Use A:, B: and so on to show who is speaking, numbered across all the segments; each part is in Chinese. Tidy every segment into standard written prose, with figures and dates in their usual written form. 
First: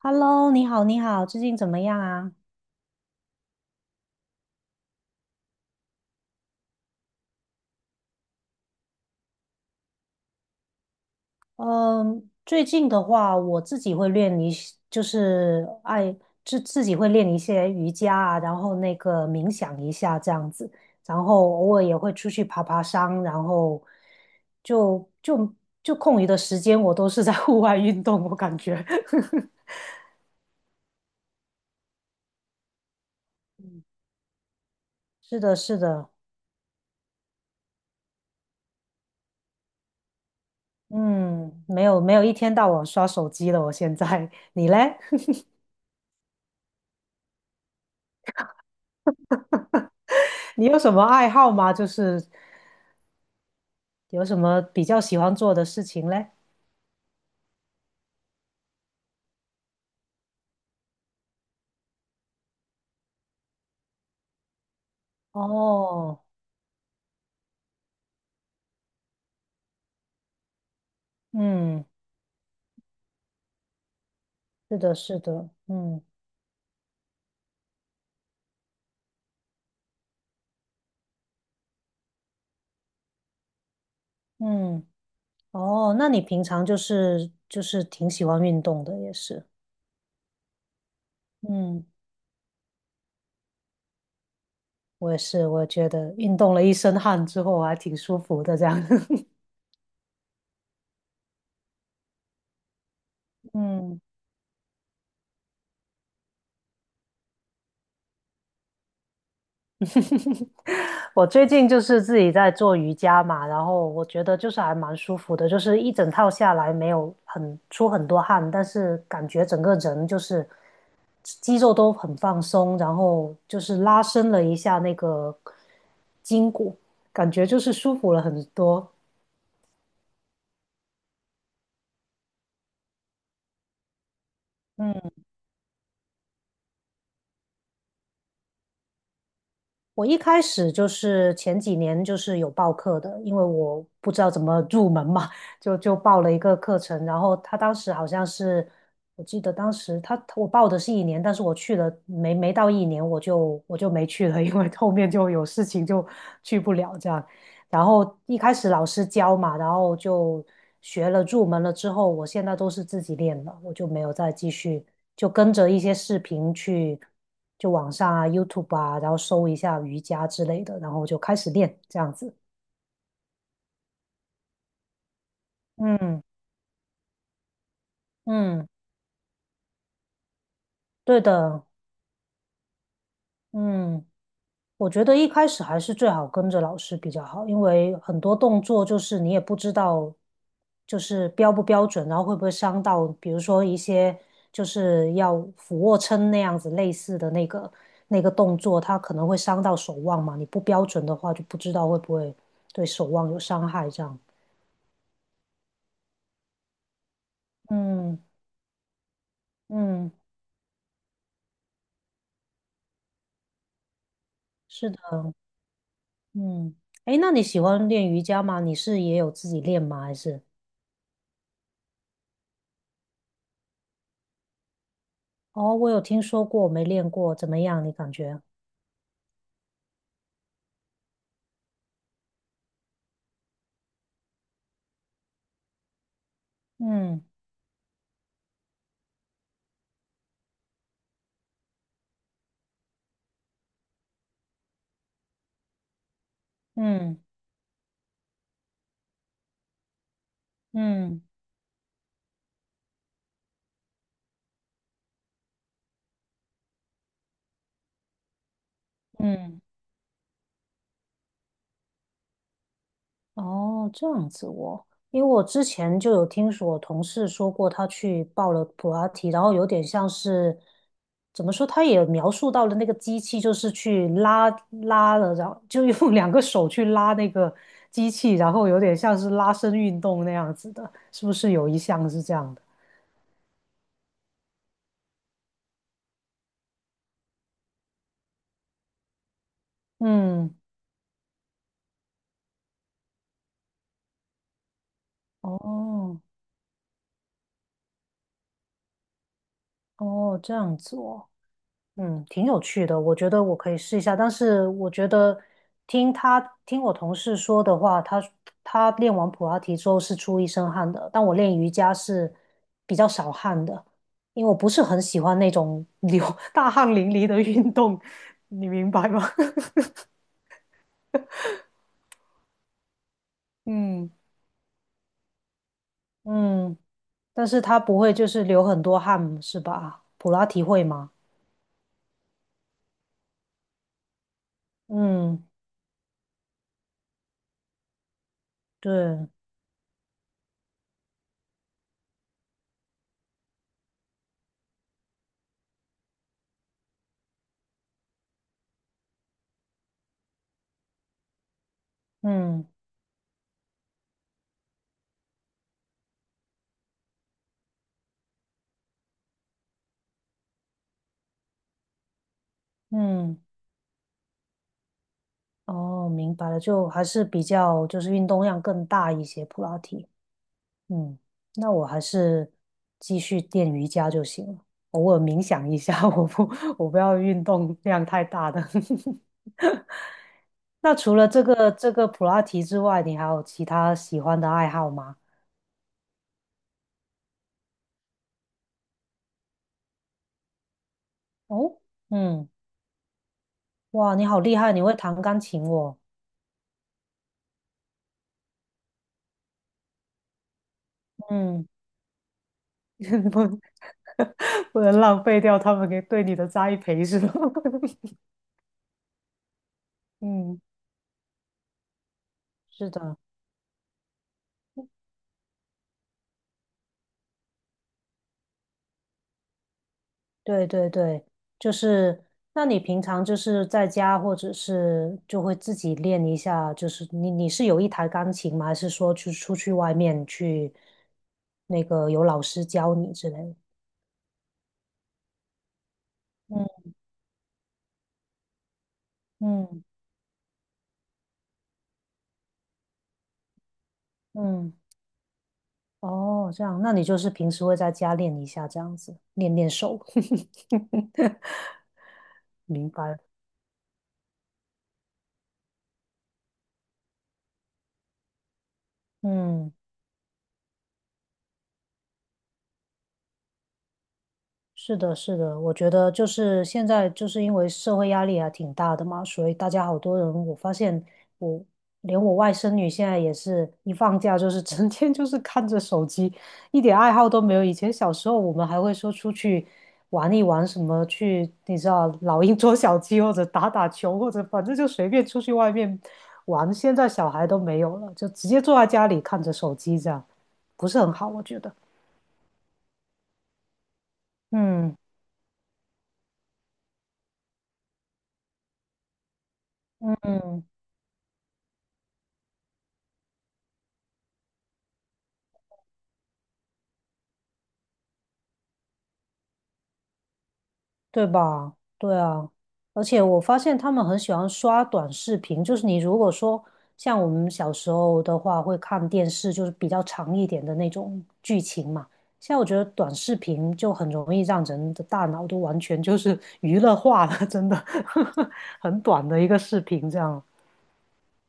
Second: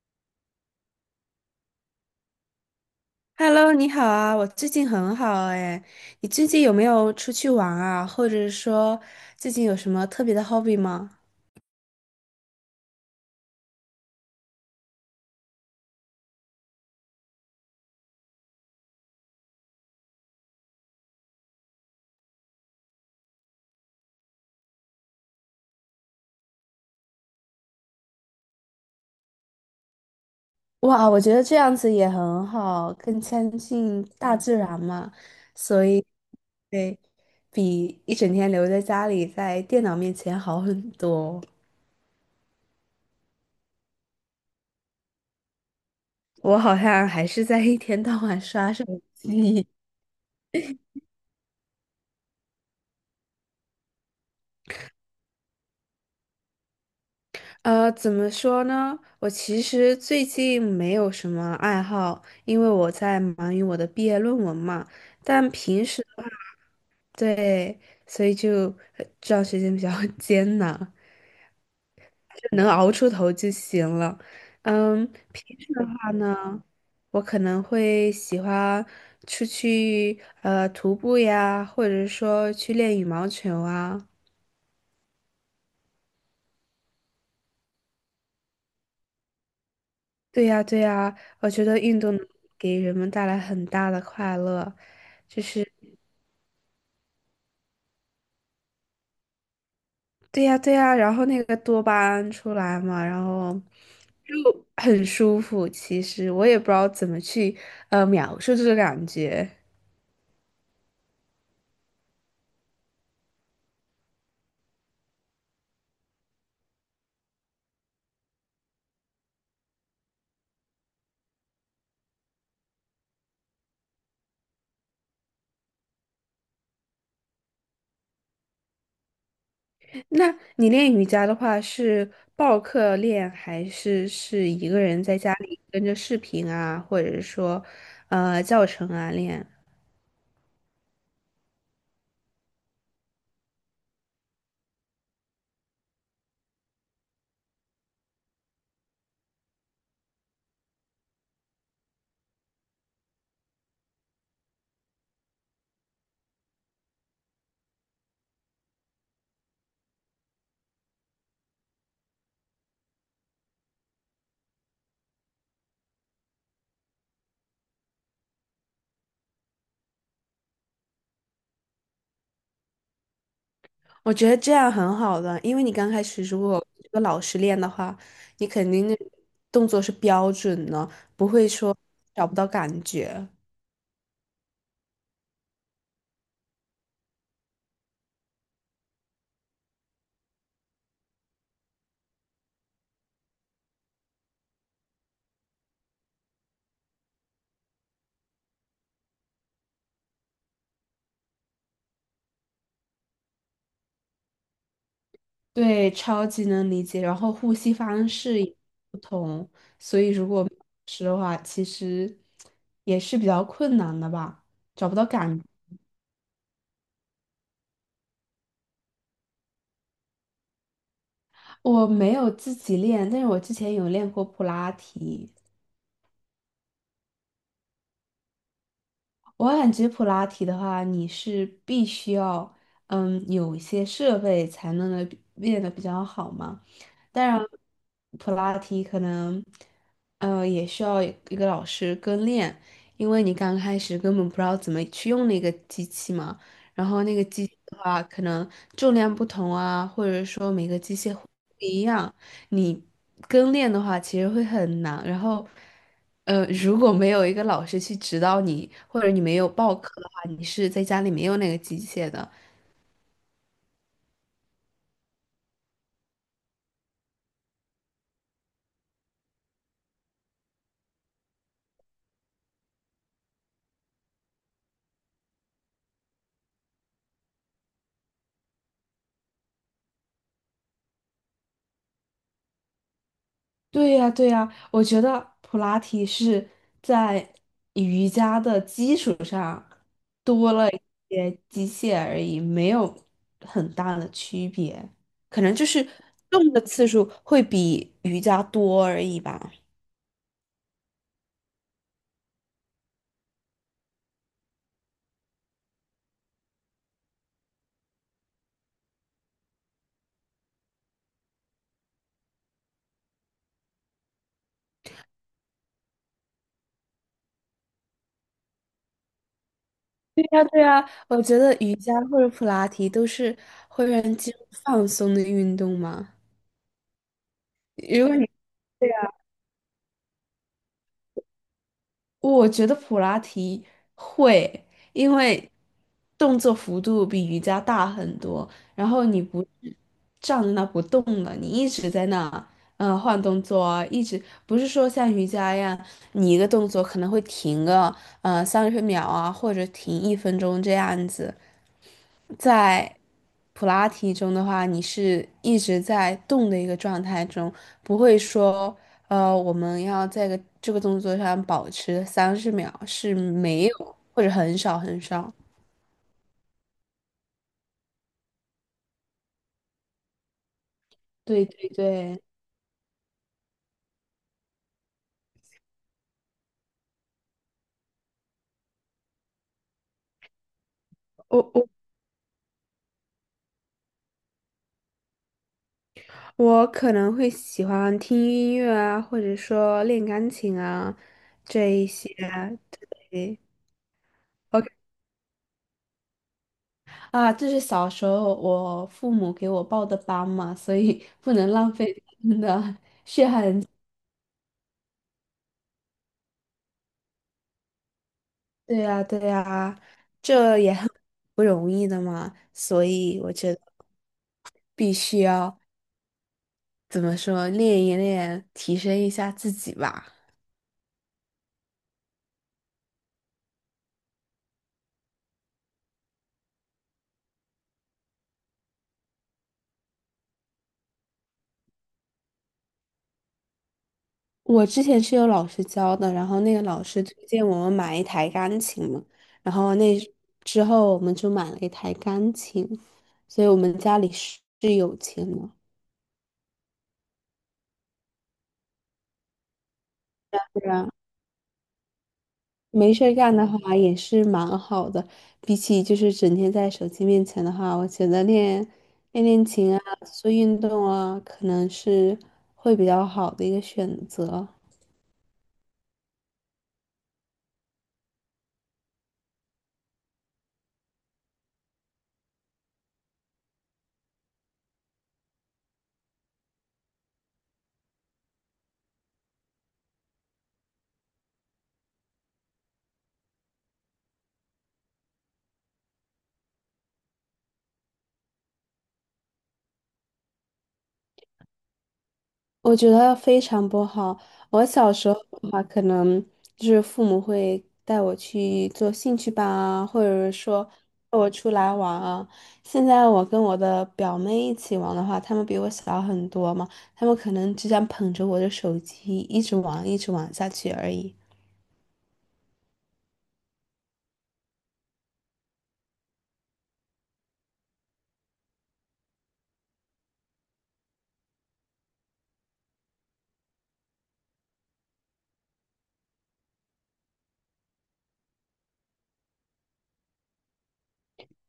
A: Hello，你好，你好，最近怎么样啊？
B: Hello，你好啊，我最近很好哎。你最近有没有出去玩啊？或者说最近有什么特别的 hobby 吗？
A: 嗯，最近的话，我自己会练一些，就是爱自自己会练一些瑜伽啊，然后那个冥想一下这样子，然后偶尔也会出去爬爬山，然后就就就空余的时间，我都是在 户外运动，我感觉。
B: 哇，我觉得这样子也很好，更亲近大自然嘛。
A: 是的，是
B: 所以，
A: 的，
B: 对，比一整天留在家里在电脑面前好很多。
A: 嗯，没有一天到晚刷手机了，我现在，你嘞？
B: 我好像还是在一天到晚刷手机。
A: 你有什么爱好吗？就是有什么比较喜欢做的事情嘞？
B: 怎么说呢？我其实最近没有什么爱好，因为我在忙于我的毕业论文嘛。但平时
A: 哦，
B: 的话，对，所以就这段时间比较 艰难，
A: 嗯，
B: 就能熬出头就行了。
A: 是的，
B: 嗯，
A: 是的，
B: 平时的
A: 嗯
B: 话呢，我可能会喜欢出去徒步呀，或者说去练羽毛球啊。
A: 嗯，哦，那你平常就是挺喜欢运动的，也是。
B: 对呀，对呀，我觉得
A: 嗯，
B: 运动能给人们带来很大的快乐。
A: 我也是，我觉得运动了一身汗之后，我还挺舒服的，这样，
B: 对呀，对呀，然后那个多巴胺出来嘛，然后
A: 嗯。
B: 就很舒服。其实我也不知道怎么去描述这个感觉。
A: 我最近就是自己在做瑜伽嘛，然后我觉得就是还蛮舒服的，就是一整套下来没有很出很多汗，但是感觉整个人就是肌肉都很放松，然后就是拉伸了一下那个筋骨，感觉就是舒服了很多。
B: 那你练瑜伽的话，是报课练，还是一个人在家里跟着视频啊，或者是说教程啊练？
A: 我一开始就是前几年就是有报课的，因为我不知道怎么入门嘛，就报了一个课程。然后他当时好像是，我记得当时我报的是一年，但是我去了没到一年，我就没去了，因为后面就有事情就去不了这样。然后一开始老师教嘛，然后就学了入门了之后，我现在都是自己练了，我就没有再继续，就跟着一些视频去，就网上啊、YouTube 啊，然后搜一下瑜伽之类的，然后就开始练这样子。
B: 我觉得这样很好的，因为你刚开始
A: 嗯
B: 如果这个老师练的话，你
A: 嗯，
B: 肯定那动作是标准的，
A: 对
B: 不会
A: 的，
B: 说找不到感觉。
A: 嗯。我觉得一开始还是最好跟着老师比较好，因为很多动作就是你也不知道，就是标不标准，然后会不会伤到，比如说一些就是要俯卧撑那样子类似的那个动作，它可能会伤到手腕嘛，你不标准的话就不知道会不会对手腕有伤害这样。
B: 对，超级能理解。然后呼吸方
A: 嗯
B: 式也不同，所以
A: 嗯，
B: 如果是的话，其实也是比较困难的吧，找
A: 是
B: 不
A: 的，
B: 到感。
A: 嗯，诶，那你喜欢练瑜伽吗？你是也有自己练吗？还是？
B: 我没有自己练，但是我之前有练过普拉提。
A: 哦，我有听说过，没练过，怎么样？你感觉？
B: 我感觉普拉提的话，你是必须要，有一些设备才能得练得比较好嘛。
A: 嗯
B: 当然，普拉提可能，也需要一个老师跟练，因为你刚开始根本不知道怎么去用那个机器嘛。然后那
A: 嗯
B: 个机器的话，可能重量不同啊，或者说每个机械
A: 嗯
B: 不一样，你跟练的话，其实会很难。然后，如果没有一个老师去指导你，或者你没有
A: 嗯，
B: 报课的话，你是在家里没有那个机械的。
A: 哦，这样子哦，因为我之前就有听说我同事说过，他去报了普拉提，然后有点像是怎么说，他也描述到了那个机器，就是去拉了，然后就用 两个手去拉那个机器，然后有点像是拉伸运动那样子的，是不是有一项是这样的？
B: 对呀，对呀，我觉得普拉提是在瑜伽的基础上多
A: 嗯，
B: 了一些机械而已，没有很大的区别，可能就是
A: 哦
B: 动的次数会比瑜伽多而已吧。
A: 哦，这样子哦。嗯，挺有趣的，我觉得我可以试一下。但是我觉得听他听我同事说的话，他练完普拉提之后是出一身汗的，但我练瑜伽是比较少汗的，因为我不是很喜欢那种流 大汗淋漓的运动，你明白吗？
B: 呀，对啊，我觉得瑜伽或者普拉提都是 会让
A: 嗯
B: 肌肉放松的运动嘛。
A: 嗯，但是他不
B: 如
A: 会
B: 果
A: 就
B: 你，
A: 是流很多汗，是吧？普拉提会吗？
B: 我觉得普拉提会，因
A: 嗯，
B: 为动作幅度比瑜伽大很多，然后你
A: 对，
B: 不是站在那不动了，你一直在那，换动作啊，一直不是说像瑜伽一样，你一个动作可能会停个三十秒啊，或者停1分钟这样子。
A: 嗯
B: 在普拉提中的话，你是一直在动的一个状态中，不会说，我们要在个这个动作上保持三十秒，是
A: 嗯。
B: 没有或者很少很少。
A: 哦，明白了，就还是比较就是运动量更大一些，普拉提。嗯，
B: 对对
A: 那我还
B: 对，
A: 是继续练瑜伽就行了，偶尔冥想一下，我不要运动量太大的。那除了
B: 我
A: 这
B: 我
A: 个这个普拉提之外，你还有其他喜欢的爱好吗？
B: 我可能会喜欢听音乐啊，或者说练钢琴啊，这
A: 哦，
B: 一些。
A: 嗯，
B: 对
A: 哇，你好厉
B: ，OK
A: 害，你会弹钢琴哦。
B: 啊，这是小时候我父母给我报的班嘛，所以不能
A: 嗯，
B: 浪费他们的
A: 不不能浪费掉他们给对你的栽培是吧？
B: 对呀，对呀，这
A: 嗯，
B: 也很不容易的嘛，所
A: 是的。
B: 以我觉得必须要怎么说，练一练，提升一下自己吧。
A: 对对对，就是，那你平常就是在家，或者是就会自己练一下，就是你是有一台钢琴吗？还是说去出去外面去那个有老师教你之类的。
B: 我之前是有老师教的，然后那个
A: 嗯
B: 老师推荐我们买一台钢琴嘛，然后
A: 嗯
B: 那之后我们就买了一台钢琴，所以我们家里是
A: 嗯，
B: 是有钱的。啊。
A: 哦，这样，那你就是平时会在家练一下，这样子练练手。
B: 对啊
A: 明
B: 没事
A: 白
B: 儿
A: 了，
B: 干的话也是蛮好的，比起就是整天在手机面前的话，我觉得练练练
A: 嗯。
B: 琴啊，做运动啊，可能是会比较好的一个选择。
A: 是的，是的，我觉得就是现在，就是因为社会压力还挺大的嘛，所以大家好多人，我发现我连我外甥女现在也是一放假就是 整天就是看着手机，一点爱好都没有。以前小时候我们还会说出去玩一玩，什么去你知道老鹰捉小鸡，或者打打球，或者反正就随便出去外面玩。现在小孩都没有了，就直接坐在家里看着手机这样，不是很好，我觉得。
B: 我觉得非常不好。我小
A: 嗯
B: 时候的话，可能就是父母会带我去做兴趣班啊，或者是说
A: 嗯。
B: 带我出来玩啊。现在我跟我的表妹一起玩的话，她们比我小很多嘛，她们可能只想捧着我的手机一直玩，一直玩下去而已。
A: 对吧？对啊，而且我发现他们很喜欢刷短视频，就是你如果说像我们小时候的话，会看电视，就是比较长一点的那种剧情嘛。现在我觉得短视频就很容易让人的大脑都完全就是娱乐化了，真的，很短的一个视频这样。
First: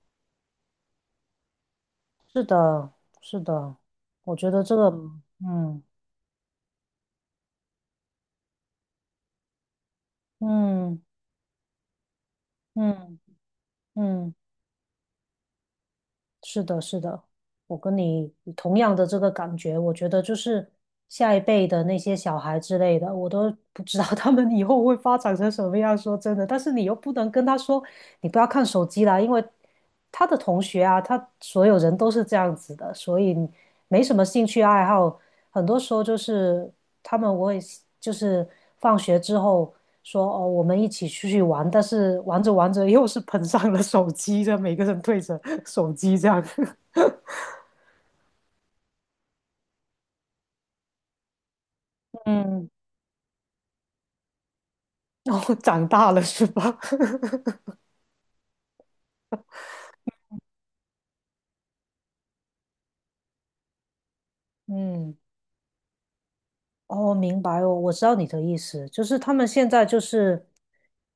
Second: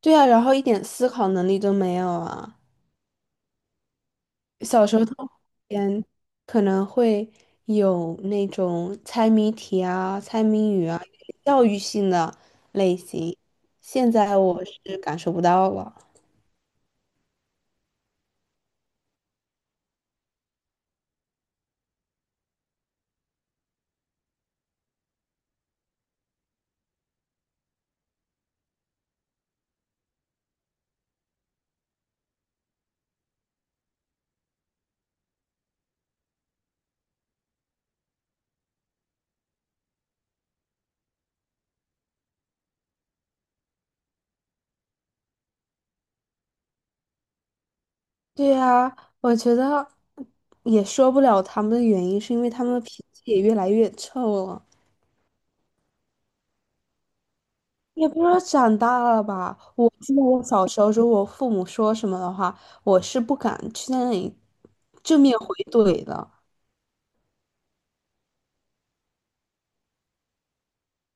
B: 对啊，然后一点思考能力都没有
A: 是
B: 啊。
A: 的，是的，我觉得这
B: 小
A: 个，
B: 时候动物
A: 嗯
B: 园可能会有那种猜谜题啊、猜谜语
A: 嗯
B: 啊，教育性的类
A: 嗯
B: 型。现
A: 嗯。嗯，
B: 在我是感受不到了。
A: 是的，是的，我跟你同样的这个感觉，我觉得就是下一辈的那些小孩之类的，我都 不知道 他们以后会发展成什么样。说真的，但是你又不能跟他说你不要看手机啦，因为他的同学啊，他所有人都是这样子的，所以没什么兴趣爱好，很多时候就是。他们我也就是放学之后说哦，我们一起出去玩，但是玩着玩着又是捧上了手机，这样每个人对着手机这样，
B: 对呀，我觉得也说不了他们的原因，是因为他
A: 嗯，
B: 们的脾气也越来越臭了。
A: 然后长大了是吧？
B: 也不知道长大了吧，我记得我小时候，如果父母说什么的话，我是不敢去那里
A: 嗯。
B: 正面回怼的。
A: 哦，明白哦，我知道你的意思，就是他们现在就是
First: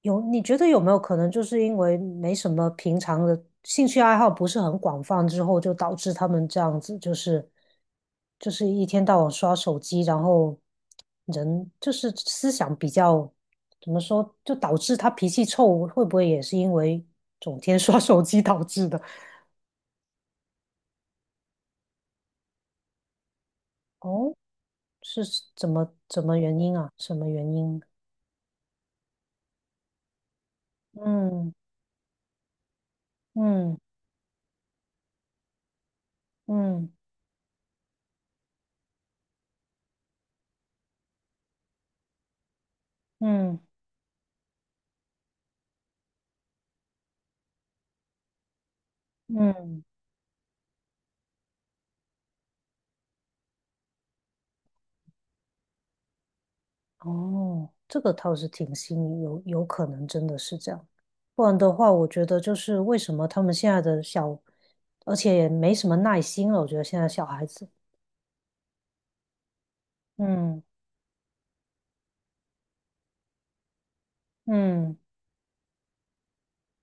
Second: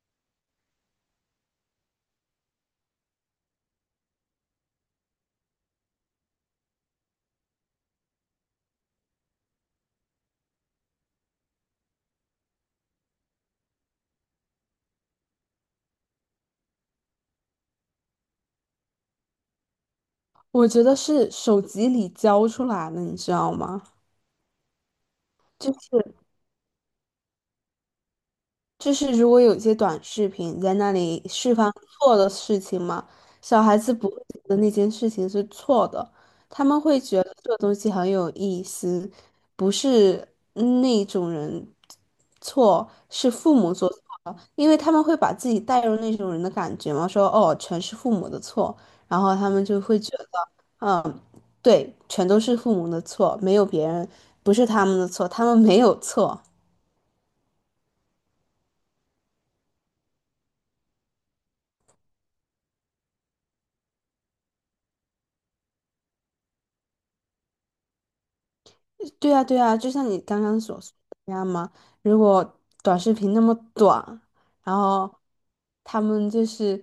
A: 有，你觉得有没有可能就是因为没什么平常的兴趣爱好不是很广泛之后，就导致他们这样子，就是一天到晚刷手机，然后人就是思想比较怎么说，就导致他脾气臭，会不会也是因为整天 刷手机导致的？
B: 我觉得是手机里教出来的，你知道吗？
A: 哦，是怎
B: 就
A: 么
B: 是
A: 怎么原因啊？什么原因？
B: 就是，如果有些短视频在那里
A: 嗯
B: 释放错的事情嘛，小
A: 嗯
B: 孩子不会觉得那件事情是错的，他们
A: 嗯。
B: 会觉得这个东西很有意思，不是那种人错，是父
A: 嗯
B: 母做错了，因为他们会把自己带入那种人的感觉嘛，说哦，全是父母的错，然后他们就
A: 嗯，
B: 会觉得，嗯，对，全都是父母的错，没有别人，不是他们的错，他们没有错。
A: 哦，这个倒是挺新颖，有可能真的是这样。不然的话，我觉得就是为什么他们现在的小，而且也没什么耐心了。我觉得现在小孩子，
B: 对啊，对啊，就像你刚刚
A: 嗯
B: 所说的那样嘛。如果短视频那么短，然
A: 嗯
B: 后他们就是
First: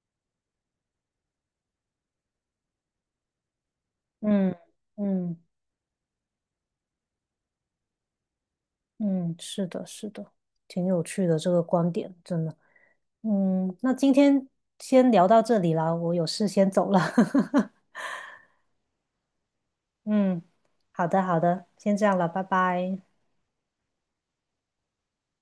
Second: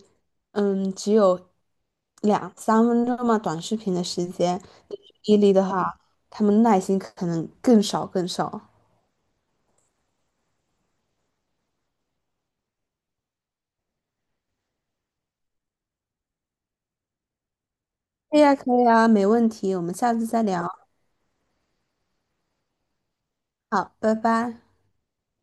B: 只有两三分钟嘛，短视频的时
A: 嗯
B: 间，你去
A: 嗯
B: 毅力的话，他们耐心可能更少更少。
A: 嗯，是的，是的，挺有趣的这个观点，真的。嗯，那今天先聊到这里啦，我有事先走了。
B: 可以呀，可以啊，没问题，我们下次再
A: 嗯，
B: 聊。
A: 好的好的，先这样了，拜拜。
B: 好，拜拜。